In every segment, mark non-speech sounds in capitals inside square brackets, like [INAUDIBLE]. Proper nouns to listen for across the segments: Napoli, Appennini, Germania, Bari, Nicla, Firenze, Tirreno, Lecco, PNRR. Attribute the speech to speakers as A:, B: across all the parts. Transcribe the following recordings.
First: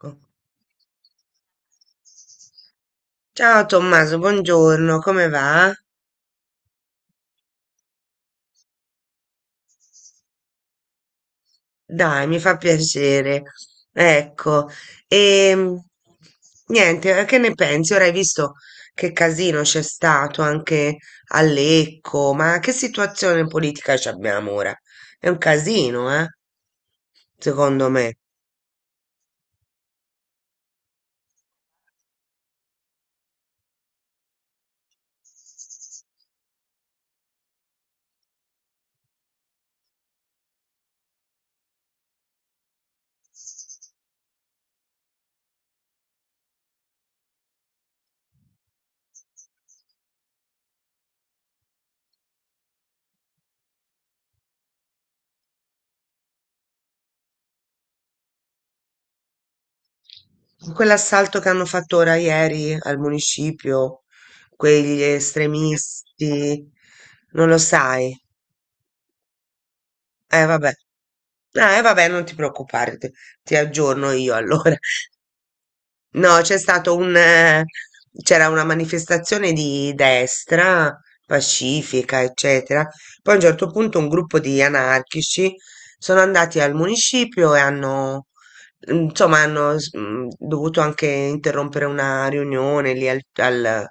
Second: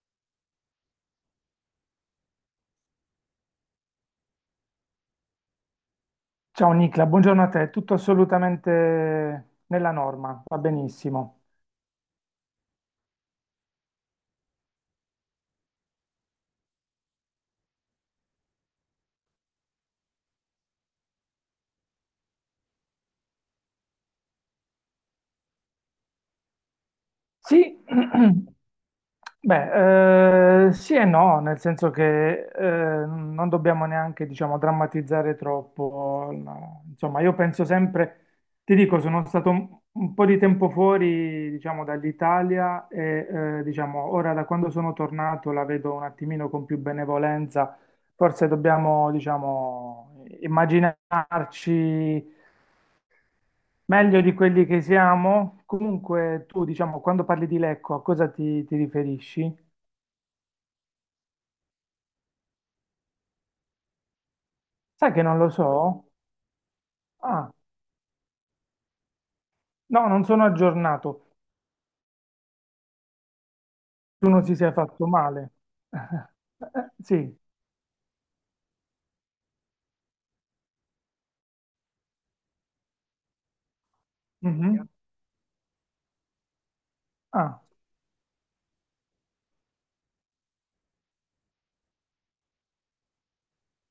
A: Ecco. Ciao Tommaso, buongiorno, come va?
B: Ciao Nicla, buongiorno a te, tutto assolutamente nella norma, va benissimo.
A: Dai, mi fa piacere. Ecco, e niente, che ne pensi? Ora hai visto che casino c'è stato anche a Lecco, ma che situazione politica ci abbiamo ora? È un casino, eh?
B: Sì,
A: Secondo me.
B: [CLEARS THROAT] beh, sì e no, nel senso che non dobbiamo neanche, diciamo, drammatizzare troppo. No. Insomma, io penso sempre, ti dico, sono stato un po' di tempo fuori, diciamo, dall'Italia e, diciamo, ora da quando sono tornato la vedo un attimino con più benevolenza. Forse dobbiamo, diciamo, immaginarci. Meglio di quelli che siamo? Comunque, tu, diciamo, quando parli di Lecco, a cosa ti riferisci?
A: Quell'assalto che hanno fatto ora ieri al municipio, quegli
B: Sai che non lo so?
A: estremisti, non
B: Ah,
A: lo sai?
B: no, non sono
A: Vabbè.
B: aggiornato.
A: Vabbè, non ti preoccupare, ti aggiorno
B: Tu
A: io
B: non ti sei
A: allora.
B: fatto male. [LAUGHS]
A: No, c'è stato
B: Sì.
A: c'era una manifestazione di destra, pacifica, eccetera. Poi a un certo punto un gruppo di
B: Mhm.
A: anarchici sono andati al municipio e
B: Ah,
A: hanno, insomma, dovuto anche interrompere una riunione lì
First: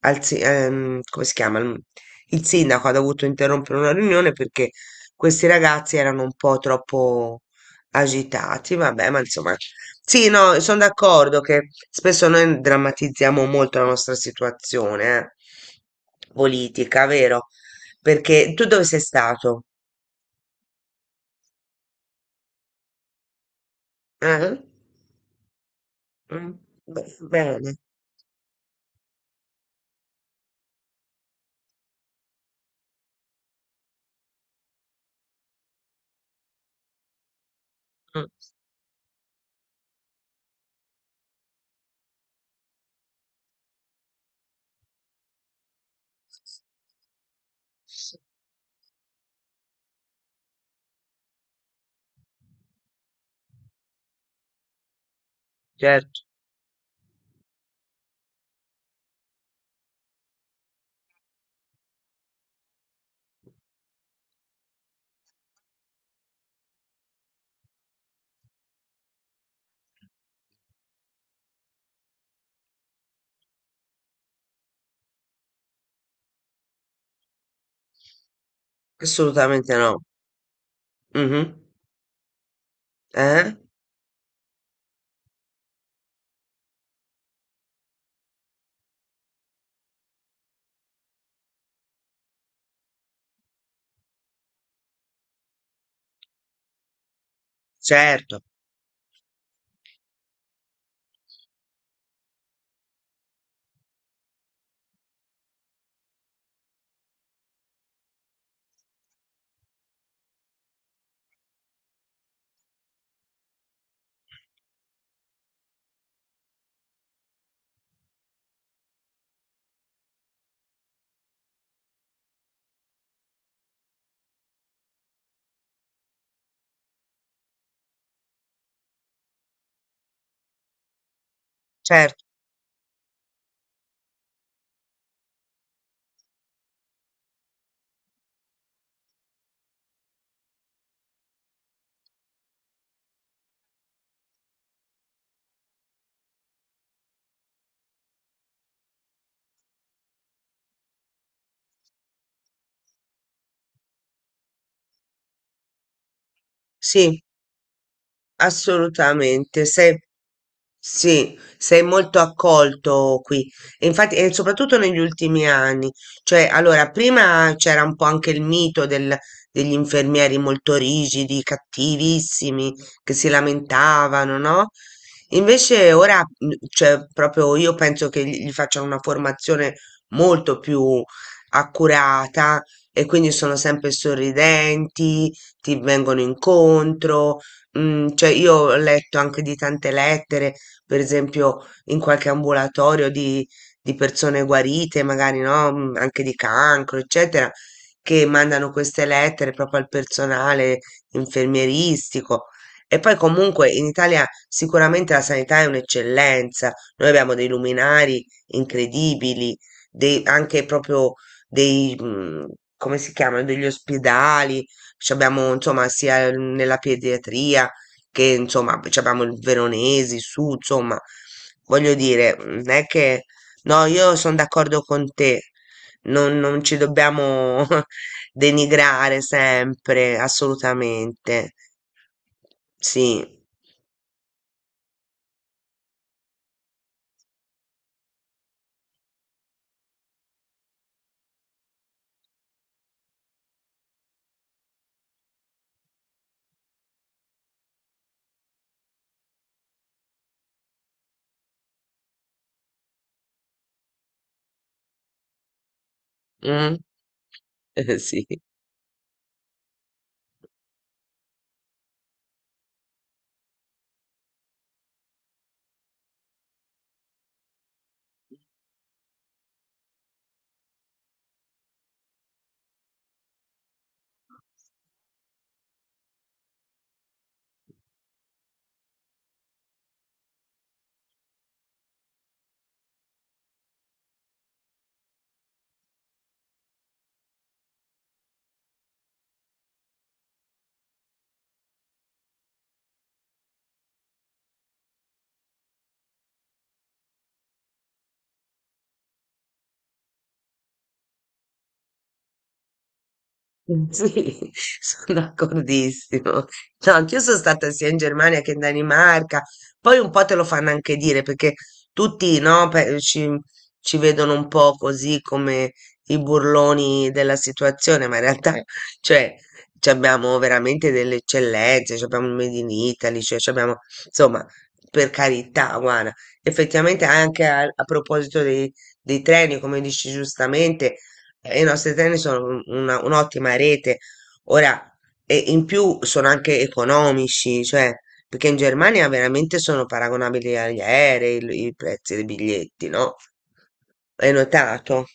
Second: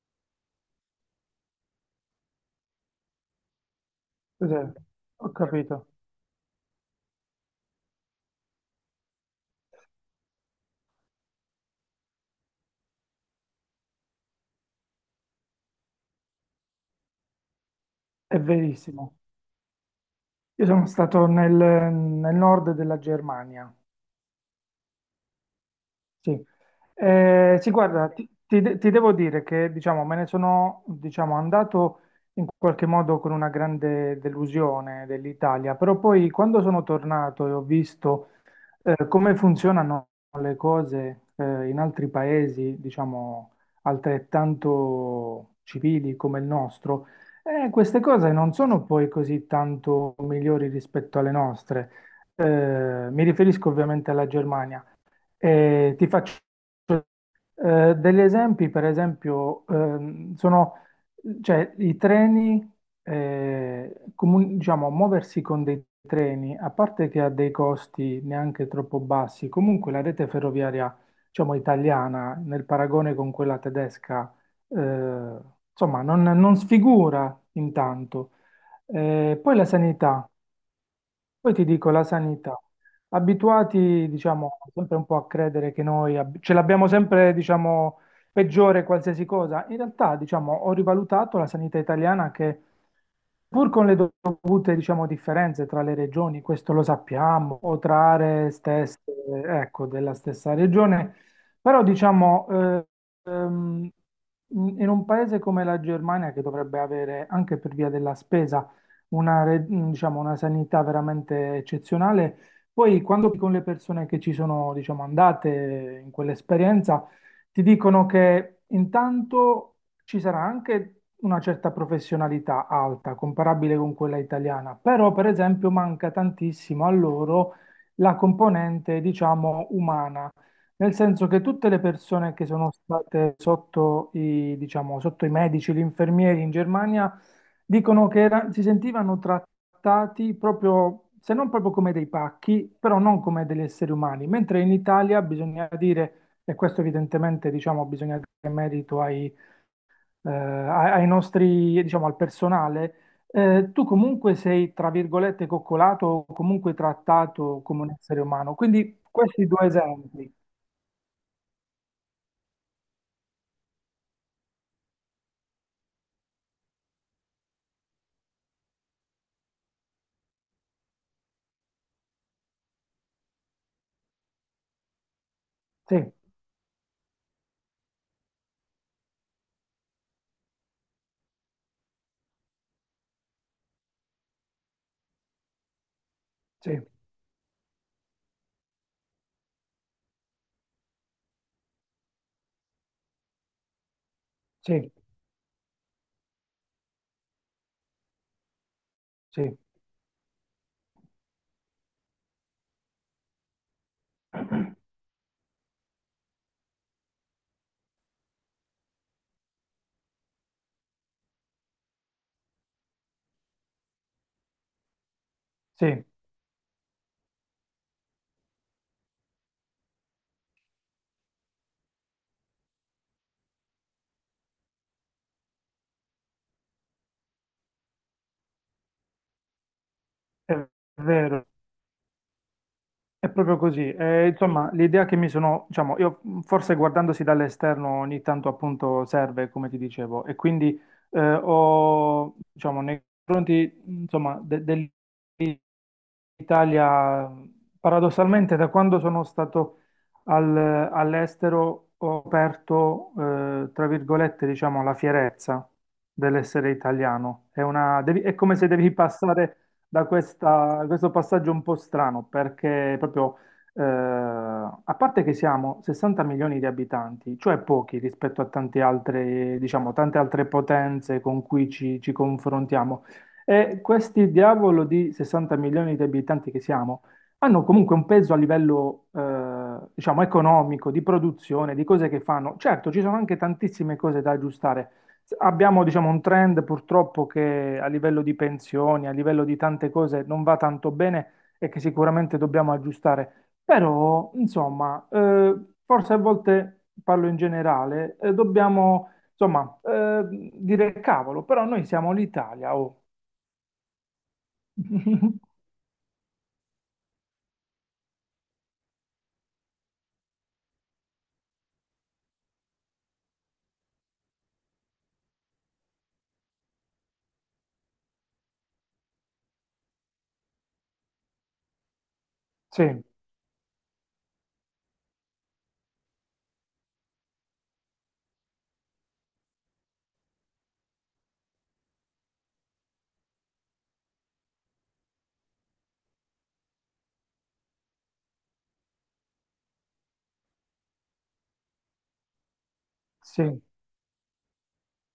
A: come si chiama? Il sindaco ha dovuto interrompere una riunione perché
B: cos'è? Ho
A: questi
B: capito.
A: ragazzi erano un po' troppo agitati, vabbè, ma insomma sì, no, sono d'accordo che spesso noi drammatizziamo molto la nostra situazione, politica, vero?
B: È
A: Perché tu dove sei
B: verissimo.
A: stato?
B: Io sono stato nel nord della Germania.
A: Eh?
B: Sì,
A: Mm,
B: eh, sì,
A: bene.
B: guarda, ti devo dire che diciamo, me ne sono diciamo, andato in qualche modo con una grande delusione dell'Italia, però poi quando sono tornato e ho
A: Mm,
B: visto come funzionano le cose in altri paesi, diciamo, altrettanto civili come il nostro, queste cose non sono poi così tanto migliori rispetto alle nostre. Mi riferisco ovviamente alla Germania. E ti
A: certo,
B: faccio degli esempi, per esempio, sono cioè, i treni, diciamo, muoversi con dei treni, a parte che ha dei costi neanche troppo bassi, comunque la rete ferroviaria, diciamo, italiana, nel paragone con quella tedesca, eh, insomma, non sfigura intanto. Poi la
A: assolutamente no.
B: sanità. Poi
A: Mhm.
B: ti dico la sanità.
A: Eh?
B: Abituati, diciamo, sempre un po' a credere che ce l'abbiamo sempre, diciamo, peggiore qualsiasi cosa. In realtà, diciamo, ho rivalutato la sanità italiana che, pur con le dovute, diciamo, differenze tra le regioni, questo lo sappiamo, o tra
A: Certo,
B: aree stesse, ecco, della stessa regione, però, diciamo, ehm, in un paese come la Germania, che dovrebbe avere, anche per via della spesa, diciamo, una sanità veramente eccezionale. Poi, quando con le persone che ci sono, diciamo, andate in quell'esperienza, ti dicono che intanto ci sarà anche una certa professionalità alta, comparabile con quella italiana, però, per esempio, manca tantissimo a loro la componente, diciamo, umana. Nel senso che tutte le
A: certo,
B: persone che sono state sotto diciamo, sotto i medici, gli infermieri in Germania dicono che si sentivano trattati proprio, se non proprio come dei pacchi, però non come degli esseri umani, mentre in Italia bisogna dire, e questo evidentemente diciamo, bisogna dare merito ai nostri, diciamo, al personale, tu comunque sei, tra virgolette, coccolato o comunque
A: sì,
B: trattato come un essere umano. Quindi questi
A: assolutamente.
B: due
A: Se
B: esempi.
A: sì, sei molto accolto qui. E infatti, e soprattutto negli ultimi anni. Cioè, allora, prima c'era un po' anche degli infermieri molto rigidi, cattivissimi, che si lamentavano, no? Invece
B: Sì,
A: ora, mm, cioè, proprio io penso che gli facciano una formazione molto più accurata e quindi sono sempre sorridenti, ti vengono
B: sì,
A: incontro. Mm, cioè, io ho letto anche di tante lettere per esempio in qualche ambulatorio di persone
B: sì,
A: guarite, magari no, mm, anche di cancro, eccetera, che mandano queste lettere
B: sì,
A: proprio al personale infermieristico. E poi comunque in Italia sicuramente la sanità è un'eccellenza, noi abbiamo dei luminari incredibili, dei- anche proprio dei, mm, come si chiamano, degli ospedali, ci abbiamo insomma
B: sì,
A: sia nella pediatria che insomma poi abbiamo il Veronesi, su, insomma, voglio dire, non è che no, io sono d'accordo con te, non ci dobbiamo [LAUGHS] denigrare sempre,
B: è vero.
A: assolutamente. Sì,
B: È proprio così. Insomma, l'idea che mi sono, diciamo, io forse guardandosi dall'esterno ogni tanto appunto serve, come ti dicevo, e quindi ho, diciamo, nei confronti, insomma, Italia, paradossalmente, da quando sono stato all'estero ho aperto, tra virgolette, diciamo, la fierezza dell'essere
A: mm,
B: italiano. È
A: [LAUGHS] sì.
B: è come se devi passare da questo passaggio un po' strano, perché proprio, a parte che siamo 60 milioni di abitanti, cioè pochi rispetto a tante altre, diciamo, tante altre potenze con cui ci confrontiamo. E questi diavolo di 60 milioni di abitanti che siamo hanno comunque un peso a livello, diciamo, economico, di produzione, di cose che fanno. Certo, ci sono anche tantissime cose da aggiustare. Abbiamo, diciamo, un trend purtroppo che a livello di pensioni, a livello di tante cose non va tanto bene e che sicuramente dobbiamo aggiustare. Però, insomma, forse a volte parlo in generale, dobbiamo, insomma, dire cavolo, però noi siamo l'Italia, oh.
A: Mm, sì, [LAUGHS] sono
B: [LAUGHS]
A: d'accordissimo. No, anch'io sono stata sia in Germania che in Danimarca. Poi un po' te lo fanno anche dire perché tutti, no, ci vedono un po' così come i burloni della situazione, ma in realtà, cioè, ci abbiamo veramente delle eccellenze, ci abbiamo il Made in
B: Sì,
A: Italy, cioè, ci abbiamo, insomma, per carità, guarda, effettivamente anche a proposito dei treni, come dici giustamente. E i nostri treni sono un'ottima rete. Ora, e in più sono anche economici, cioè, perché in Germania veramente sono paragonabili agli aerei i prezzi dei biglietti, no?
B: sì,
A: Hai notato?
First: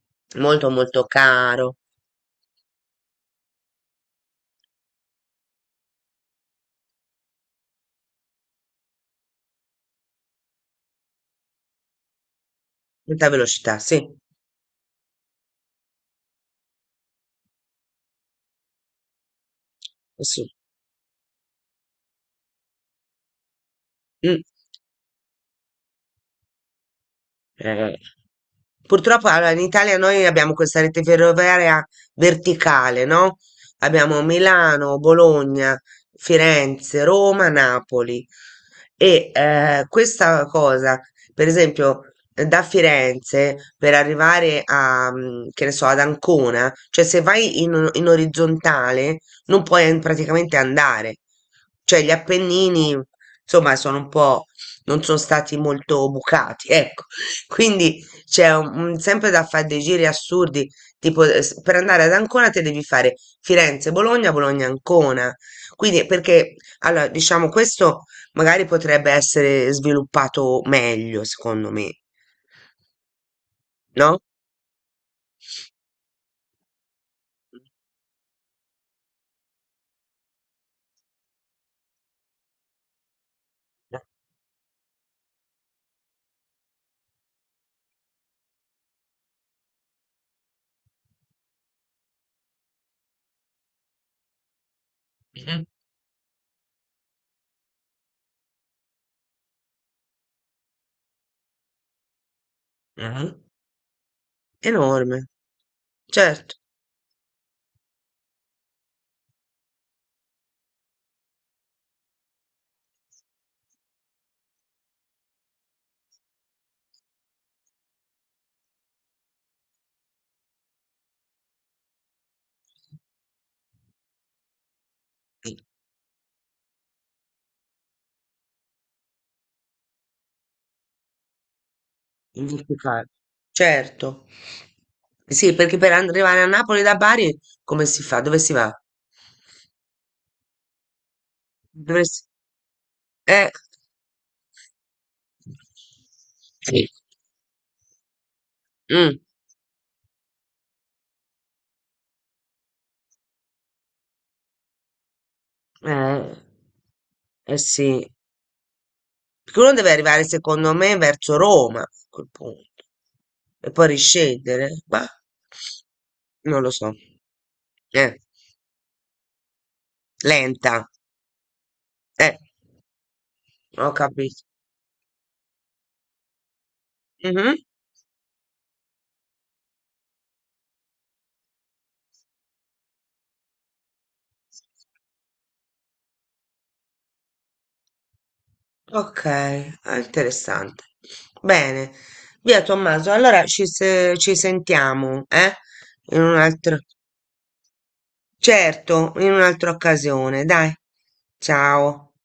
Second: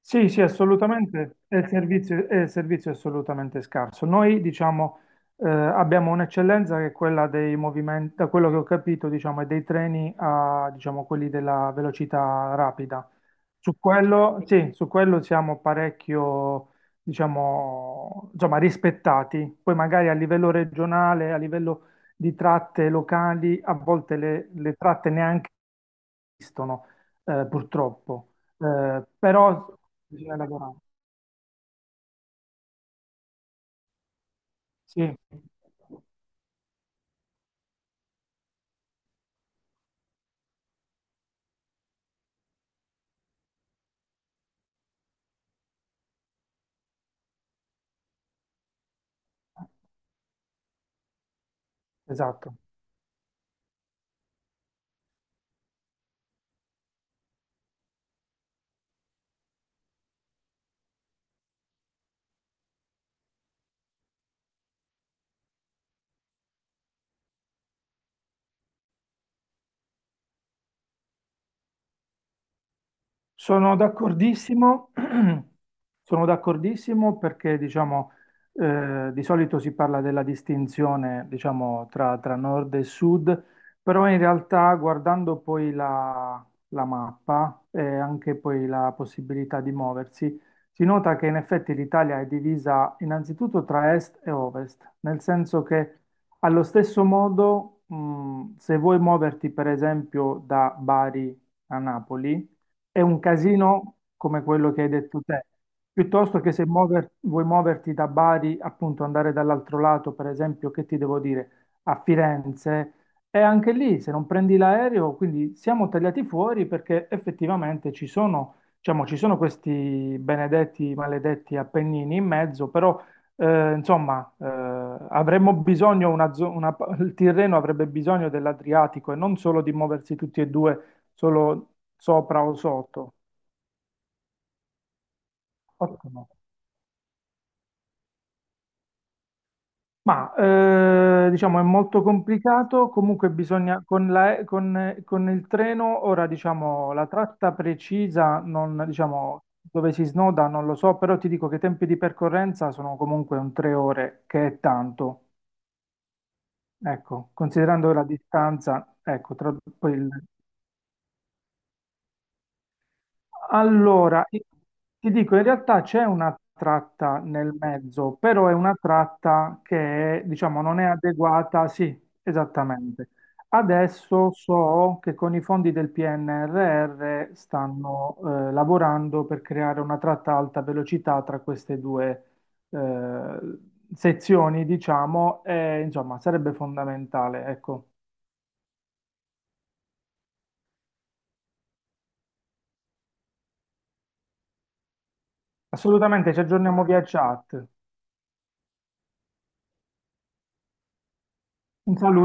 B: sì, sì,
A: Molto, molto
B: assolutamente,
A: caro.
B: e il servizio è assolutamente scarso. Noi, diciamo, abbiamo un'eccellenza che è quella dei movimenti, da quello che ho capito, diciamo, è dei treni a, diciamo, quelli della velocità rapida.
A: Molta
B: Su
A: velocità, sì.
B: quello, sì, su quello siamo parecchio, diciamo, insomma, rispettati. Poi magari a livello
A: Sì.
B: regionale, a livello di tratte locali, a volte
A: Mm.
B: le tratte neanche esistono,
A: Eh,
B: purtroppo, eh,
A: purtroppo allora, in
B: però
A: Italia noi
B: bisogna
A: abbiamo
B: lavorare.
A: questa rete ferroviaria verticale, no? Abbiamo Milano,
B: Sì,
A: Bologna, Firenze, Roma, Napoli. Questa cosa, per esempio, da Firenze per arrivare a, mm, che ne so, ad Ancona, cioè se vai in orizzontale non puoi an- praticamente andare. Cioè gli
B: esatto.
A: Appennini, insomma, sono un po', non sono stati molto bucati, ecco. [LAUGHS] Quindi c'è sempre da fare dei giri assurdi, tipo per andare ad Ancona te devi fare Firenze-Bologna, Bologna-Ancona. Quindi, perché, allora, diciamo, questo magari potrebbe essere sviluppato meglio, secondo me,
B: Sono
A: no?
B: d'accordissimo, [CLEARS THROAT] sono d'accordissimo perché diciamo, di solito si parla della distinzione diciamo, tra nord e sud, però in realtà guardando poi la mappa e anche poi la possibilità di muoversi, si nota che in effetti l'Italia è divisa innanzitutto tra est e ovest, nel senso
A: Mhm,
B: che allo stesso modo, se vuoi muoverti per esempio da Bari a Napoli, è un
A: mhm.
B: casino come quello che hai detto
A: Enorme,
B: te. Piuttosto che
A: certo.
B: se vuoi muoverti da Bari, appunto andare dall'altro lato, per esempio, che ti devo dire, a Firenze, e anche lì se non prendi l'aereo, quindi siamo tagliati fuori perché effettivamente ci sono, diciamo, ci sono questi benedetti, maledetti Appennini in mezzo, però eh, insomma eh, avremmo bisogno, una zo- una pa- il Tirreno avrebbe bisogno dell'Adriatico e non solo di muoversi tutti e due solo sopra o
A: Ingiustificato,
B: sotto.
A: certo. Sì, perché per
B: Ottimo.
A: arrivare a Napoli da Bari, come si fa? Dove si va?
B: Ma diciamo è molto
A: Dovresti...
B: complicato, comunque
A: Eh.
B: bisogna con con il treno, ora
A: Sì.
B: diciamo la tratta precisa, non,
A: Mm.
B: diciamo dove si snoda non lo so, però ti dico che i tempi di percorrenza sono comunque un 3 ore, che è tanto.
A: Eh,
B: Ecco,
A: eh
B: considerando la
A: sì,
B: distanza, ecco, tra,
A: perché uno deve
B: poi
A: arrivare secondo me verso Roma a quel punto e poi
B: Allora, i-
A: riscendere, ma
B: ti dico, in realtà c'è una
A: non lo so.
B: tratta nel mezzo,
A: Eh,
B: però è una tratta che, diciamo, non è
A: lenta,
B: adeguata. Sì,
A: eh,
B: esattamente.
A: ho
B: Adesso
A: capito.
B: so che con i fondi del PNRR
A: Mhm.
B: stanno lavorando per creare una tratta a alta velocità tra queste due eh, sezioni, diciamo, e insomma, sarebbe fondamentale, ecco.
A: Ok, ah, interessante. Bene, via Tommaso, allora ci, se- ci sentiamo, eh? In
B: Assolutamente,
A: un
B: ci
A: altro,
B: aggiorniamo via chat.
A: certo, in un'altra occasione, dai.
B: Un
A: Ciao.
B: saluto.